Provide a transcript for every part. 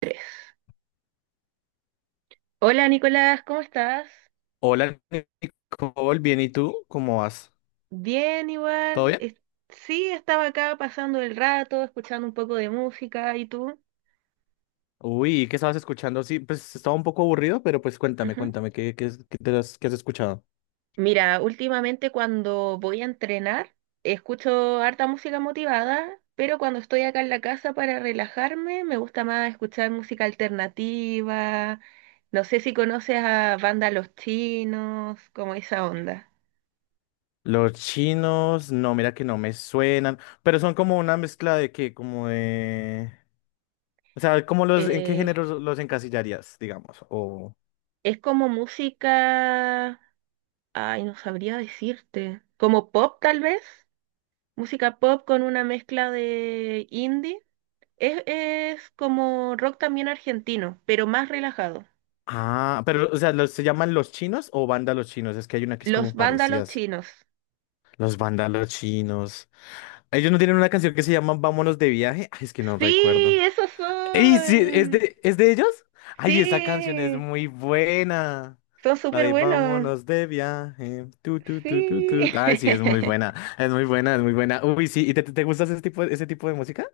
Tres. Hola Nicolás, ¿cómo estás? Hola Nicole, bien, ¿y tú? ¿Cómo vas? Bien, ¿Todo igual. bien? Sí, estaba acá pasando el rato, escuchando un poco de música. ¿Y tú? Uy, ¿y ¿qué estabas escuchando? Sí, pues estaba un poco aburrido, pero pues cuéntame, Ujú. cuéntame, ¿qué, qué, qué qué has escuchado? Mira, últimamente cuando voy a entrenar, escucho harta música motivada, pero cuando estoy acá en la casa para relajarme, me gusta más escuchar música alternativa. No sé si conoces a Banda Los Chinos, como esa onda. Los chinos, no, mira que no me suenan, pero son como una mezcla de qué, como de... O sea, ¿cómo los, en qué Eh, género los encasillarías, digamos? O... es como música. Ay, no sabría decirte. Como pop, tal vez. Música pop con una mezcla de indie. Es como rock también argentino, pero más relajado. Ah, pero, o sea, ¿los, ¿se llaman los chinos o banda los chinos? Es que hay una que es Los como vándalos parecidas. chinos. Los bandas los chinos. Ellos no tienen una canción que se llama Vámonos de viaje. Ay, es que no Sí, recuerdo. esos Y sí, son. ¿Es de ellos? Ay, esa canción es Sí, muy buena. son La súper de buenos. Vámonos de viaje. Tu, tu, tu, tu, tu. Sí. Ay, sí, es muy buena. Es muy buena, es muy buena. Uy, sí. ¿Y te gusta ese tipo de música?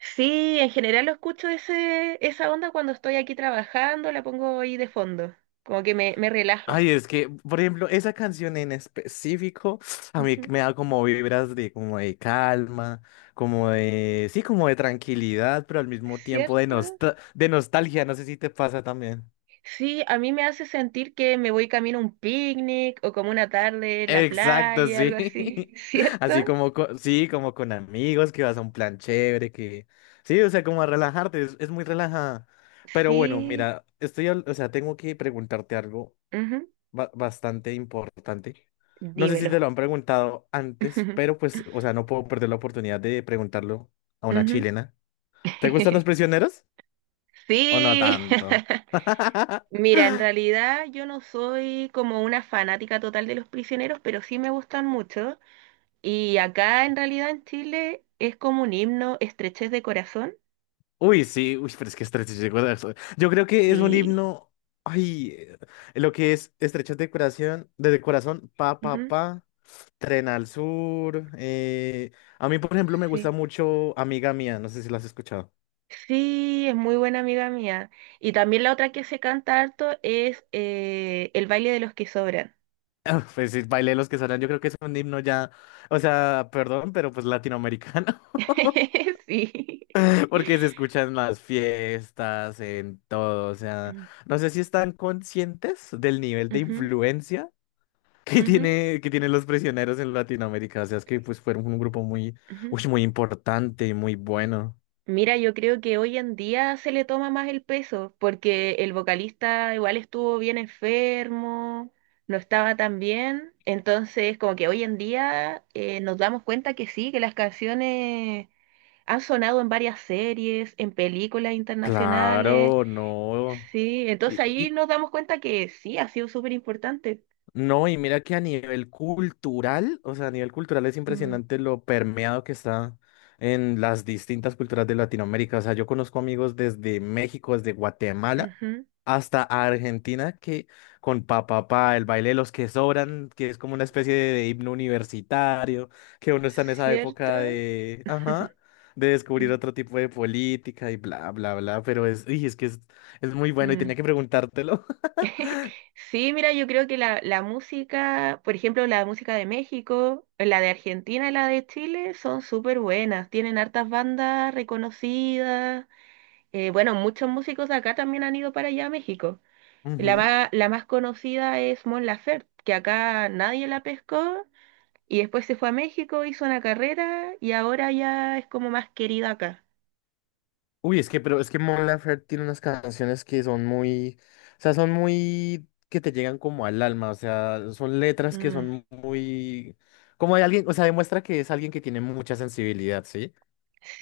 Sí, en general lo escucho esa onda cuando estoy aquí trabajando, la pongo ahí de fondo, como que me relaja. Ay, es que, por ejemplo, esa canción en específico a mí Ujú. me da como vibras de como de calma, como de, sí, como de tranquilidad, pero al mismo tiempo ¿Cierto? De nostalgia. No sé si te pasa también. Sí, a mí me hace sentir que me voy camino a un picnic o como una tarde en la Exacto, playa, sí. algo así, ¿cierto? Así como, sí, como con amigos, que vas a un plan chévere, que... Sí, o sea, como a relajarte, es muy relajada. Pero bueno, Sí, mira, o sea, tengo que preguntarte algo ujú. Bastante importante. No sé si Dímelo. te lo han preguntado antes, pero pues, o sea, no puedo perder la oportunidad de preguntarlo a una Ujú. chilena. ¿Te gustan los prisioneros o no Sí. tanto? Mira, en realidad yo no soy como una fanática total de los prisioneros, pero sí me gustan mucho. Y acá en realidad en Chile es como un himno, estrechez de corazón. Uy, sí, uy, pero es que estrechas de corazón. Yo creo que es un Y himno. Ay, lo que es estrechas de corazón, pa, pa, ujú, pa, tren al sur. A mí, por ejemplo, me gusta sí. mucho Amiga Mía, no sé si lo has escuchado. Sí, es muy buena amiga mía. Y también la otra que se canta harto es El baile de los que sobran. Ah, pues sí, bailé los que suenan, yo creo que es un himno ya, o sea, perdón, pero pues latinoamericano, Sí. porque se escucha en las fiestas, en todo, o sea, Mm, no sé si están conscientes del nivel de ujú, influencia ujú, que tienen los prisioneros en Latinoamérica. O sea, es que pues fueron un grupo muy, ujú. uy, muy importante y muy bueno. Mira, yo creo que hoy en día se le toma más el peso porque el vocalista igual estuvo bien enfermo, no estaba tan bien. Entonces, como que hoy en día nos damos cuenta que sí, que las canciones han sonado en varias series, en películas internacionales. Claro, no. Sí, entonces ahí Y, nos damos cuenta que sí, ha sido súper importante. no, y mira que a nivel cultural, o sea, a nivel cultural es Mm, impresionante lo permeado que está en las distintas culturas de Latinoamérica. O sea, yo conozco amigos desde México, desde Guatemala ujú, hasta Argentina que con papá, el baile de los que sobran, que es como una especie de himno universitario, que uno está en esa ¿cierto? época de, ajá, de descubrir Mm, otro tipo de política y bla, bla, bla, pero es, uy, es que es muy bueno y mm. tenía que preguntártelo. Sí, mira, yo creo que la música, por ejemplo, la música de México, la de Argentina y la de Chile son súper buenas, tienen hartas bandas reconocidas. Bueno, muchos músicos de acá también han ido para allá a México. La más conocida es Mon Laferte, que acá nadie la pescó. Y después se fue a México, hizo una carrera y ahora ya es como más querida acá. Uy, es que, pero es que Mon Laferte tiene unas canciones que son muy, o sea, son muy, que te llegan como al alma, o sea, son letras que Mm, son muy, como de alguien, o sea, demuestra que es alguien que tiene mucha sensibilidad, ¿sí?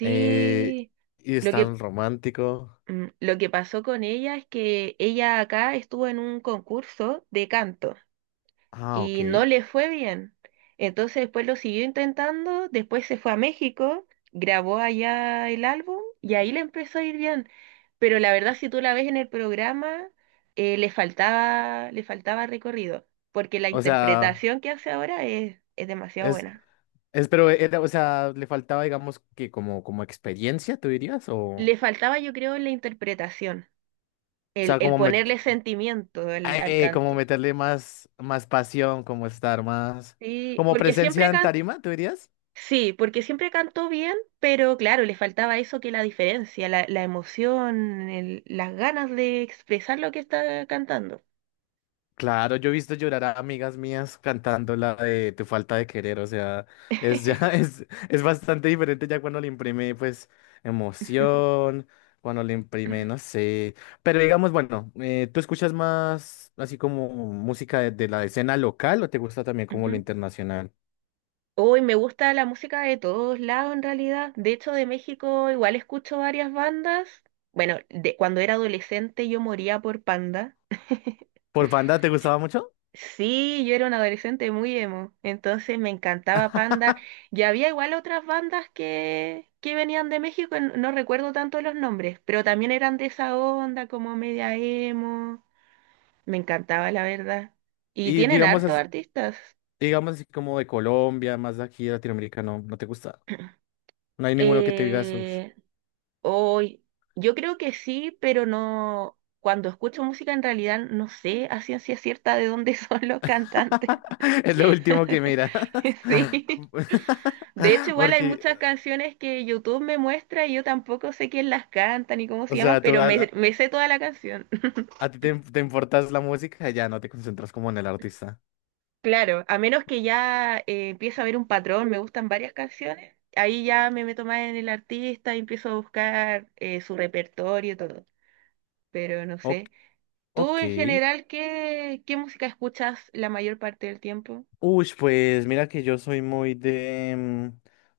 Eh, y es lo que, tan romántico. Lo que pasó con ella es que ella acá estuvo en un concurso de canto Ah, ok. y no le fue bien. Entonces después lo siguió intentando, después se fue a México, grabó allá el álbum y ahí le empezó a ir bien. Pero la verdad, si tú la ves en el programa, le faltaba recorrido, porque la O sea, interpretación que hace ahora es demasiado es, buena. es, pero era, o sea, le faltaba, digamos, que como, como experiencia, ¿tú dirías? Le O faltaba, yo creo, la interpretación, sea, el como, ponerle sentimiento al como canto. meterle más, más pasión, como estar más, Sí, como porque siempre presencia en canta tarima, ¿tú dirías? Sí, porque siempre cantó bien, pero claro, le faltaba eso que la diferencia, la emoción, las ganas de expresar lo que está cantando. Claro, yo he visto llorar a amigas mías cantando la de Tu falta de querer, o sea, es ya, es bastante diferente ya cuando le imprime, pues, emoción, cuando le imprime, no sé, pero digamos, bueno, ¿tú escuchas más así como música de la escena local o te gusta también como lo Ujú. internacional? Hoy me gusta la música de todos lados en realidad. De hecho, de México igual escucho varias bandas. Bueno, cuando era adolescente yo moría por Panda. ¿Por banda te gustaba mucho? Sí, yo era un adolescente muy emo, entonces me encantaba Panda. Y había igual otras bandas que venían de México, no recuerdo tanto los nombres, pero también eran de esa onda, como media emo. Me encantaba, la verdad. Y Y tienen digamos, harto mm artistas. digamos así como de Colombia, más de aquí de Latinoamérica, no, no te gusta. No hay ninguno que te digas, "Uf, Eh, hoy, yo creo que sí, pero no. Cuando escucho música, en realidad no sé a ciencia cierta de dónde son los cantantes. es lo último que miras. Sí. De hecho, igual hay Porque, muchas canciones que YouTube me muestra y yo tampoco sé quién las canta ni cómo o se llaman, sea, pero me sé toda la canción. a ti te, te importas la música y ya no te concentras como en el artista. Claro, a menos que ya empiezo a ver un patrón, me gustan varias canciones, ahí ya me meto más en el artista y empiezo a buscar su repertorio y todo, pero no Ok. sé. ¿Tú Ok. en general qué música escuchas la mayor parte del tiempo? Uy, pues mira que yo soy muy de...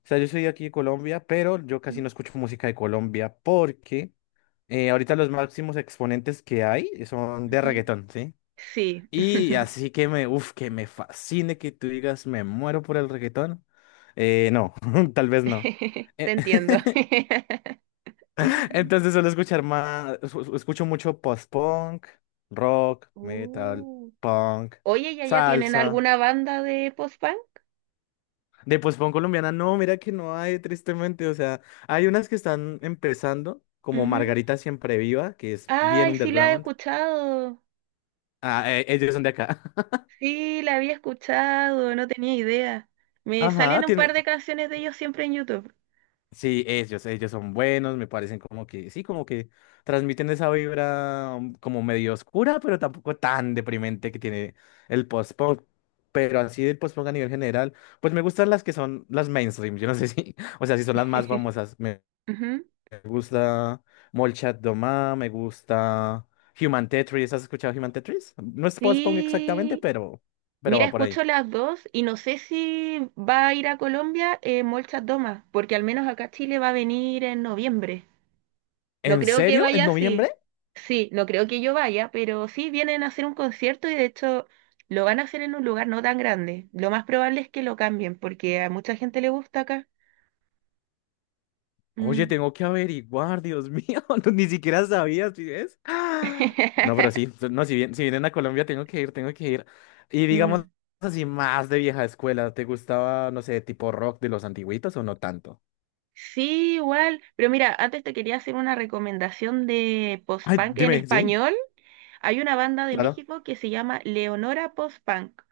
o sea, yo soy de aquí de Colombia, pero yo casi Ujú. no escucho música de Colombia porque ahorita los máximos exponentes que hay son de Ujú. reggaetón, ¿sí? Sí, Y así que me, uf, que me fascine que tú digas, me muero por el reggaetón. No, tal vez no. te Eh, entiendo. entonces suelo escuchar más, escucho mucho post-punk, rock, metal, Uh, punk, oye, ¿ ya tienen salsa. alguna banda de post-punk? De post-punk colombiana, no, mira que no hay, tristemente. O sea, hay unas que están empezando, como Ujú. Margarita Siempre Viva, que es bien Ay, sí la he underground. escuchado. Ah, ellos son de acá. Sí, la había escuchado, no tenía idea. Me Ajá, salen un par de canciones de ellos siempre en YouTube. sí, ellos son buenos, me parecen como que, sí, como que transmiten esa vibra como medio oscura, pero tampoco tan deprimente que tiene el post-punk. Pero así del post-punk a nivel general, pues me gustan las que son las mainstream, yo no sé si, o sea, si son las más famosas. Me Ujú. gusta Molchat Doma, me gusta Human Tetris, ¿has escuchado Human Tetris? No es post-punk exactamente, Sí. Pero Mira, va por ahí. escucho las dos y no sé si va a ir a Colombia Molchat Doma, porque al menos acá a Chile va a venir en noviembre. No ¿En creo que serio? ¿En vaya noviembre? así. Sí, no creo que yo vaya, pero sí vienen a hacer un concierto y de hecho lo van a hacer en un lugar no tan grande. Lo más probable es que lo cambien porque a mucha gente le gusta acá. Oye, Mm. tengo que averiguar, Dios mío, no, ni siquiera sabías, ¿sí ves? ¡Ah! No, pero sí, no, si bien, si vienen a Colombia, tengo que ir, tengo que ir. Y digamos Mm. así, más de vieja escuela, ¿te gustaba, no sé, tipo rock de los antiguitos o no tanto? Sí, igual. Pero mira, antes te quería hacer una recomendación de Ay, post-punk en dime, sí, español. Hay una banda de claro. México que se llama Leonora Post-Punk.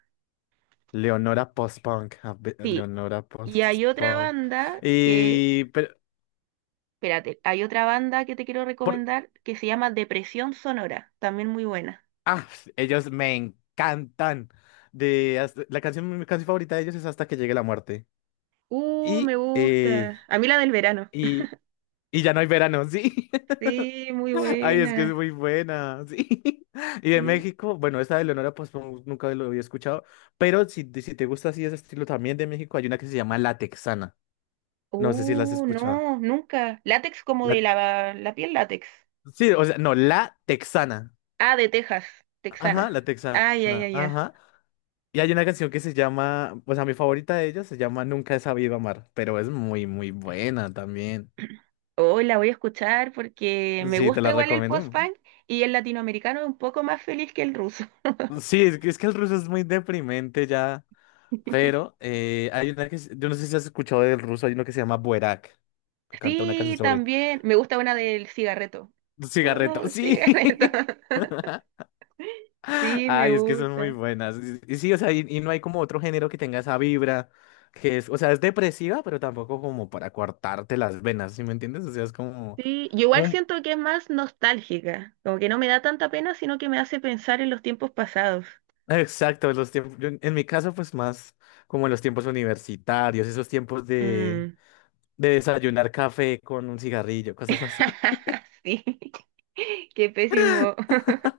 Leonora post-punk, Sí. Leonora Y hay otra post-punk. banda que... Y, pero, Espérate, hay otra banda que te quiero por, recomendar que se llama Depresión Sonora, también muy buena. ah, ellos me encantan. De, la canción, mi canción favorita de ellos es Hasta que llegue la muerte. Me Y, eh, gusta. A mí la del verano. y y ya no hay verano, sí. Sí, muy Ay, es que es buena. muy buena, sí. Y de Sí. México, bueno, esta de Leonora Postman nunca lo había escuchado, pero si, si te gusta así ese estilo también de México, hay una que se llama La Texana. No sé si la has escuchado. No, nunca. Látex como de La- la piel látex. sí, o sea, no, La Texana. Ah, de Texas, Ajá, texana. La Texana, Ay, ay, ay, ay. ajá. Y hay una canción que se llama, pues a mi favorita de ellas se llama Nunca he sabido amar, pero es muy, muy buena también. Hoy la voy a escuchar porque me Sí, te gusta la igual el recomiendo. post-punk y el latinoamericano es un poco más feliz que el ruso. Sí, es que el ruso es muy deprimente ya. Pero hay una que, yo no sé si has escuchado del ruso, hay uno que se llama Buerak, que canta una canción Sí, sobre también me gusta una del cigarreto. Con cigarreto. un Sí. cigarreto. Sí, me Ay, es que son muy gusta. buenas. Y sí, o sea, y no hay como otro género que tenga esa vibra, que es, o sea, es depresiva, pero tampoco como para cortarte las venas, ¿sí me entiendes? O sea, es como Sí, yo igual un... siento que es más nostálgica, como que no me da tanta pena, sino que me hace pensar en los tiempos pasados. Exacto, los tiempos, yo en mi caso, pues más como en los tiempos universitarios, esos tiempos Mm. de desayunar café con un cigarrillo, cosas así. Sí, qué pésimo.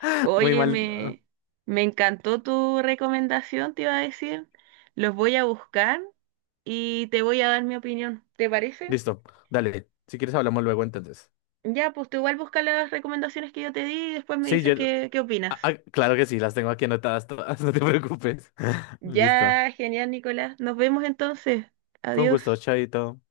Muy Oye, mal. Ah. Me encantó tu recomendación, te iba a decir. Los voy a buscar y te voy a dar mi opinión. ¿Te parece? Listo, dale. Si quieres hablamos luego entonces. Ya, pues tú igual busca las recomendaciones que yo te di y después me Sí, dices yo... qué opinas. ah, ah, claro que sí, las tengo aquí anotadas todas, no te preocupes. Listo. Ya, genial, Nicolás. Nos vemos entonces. Fue un Adiós. gusto, chaito.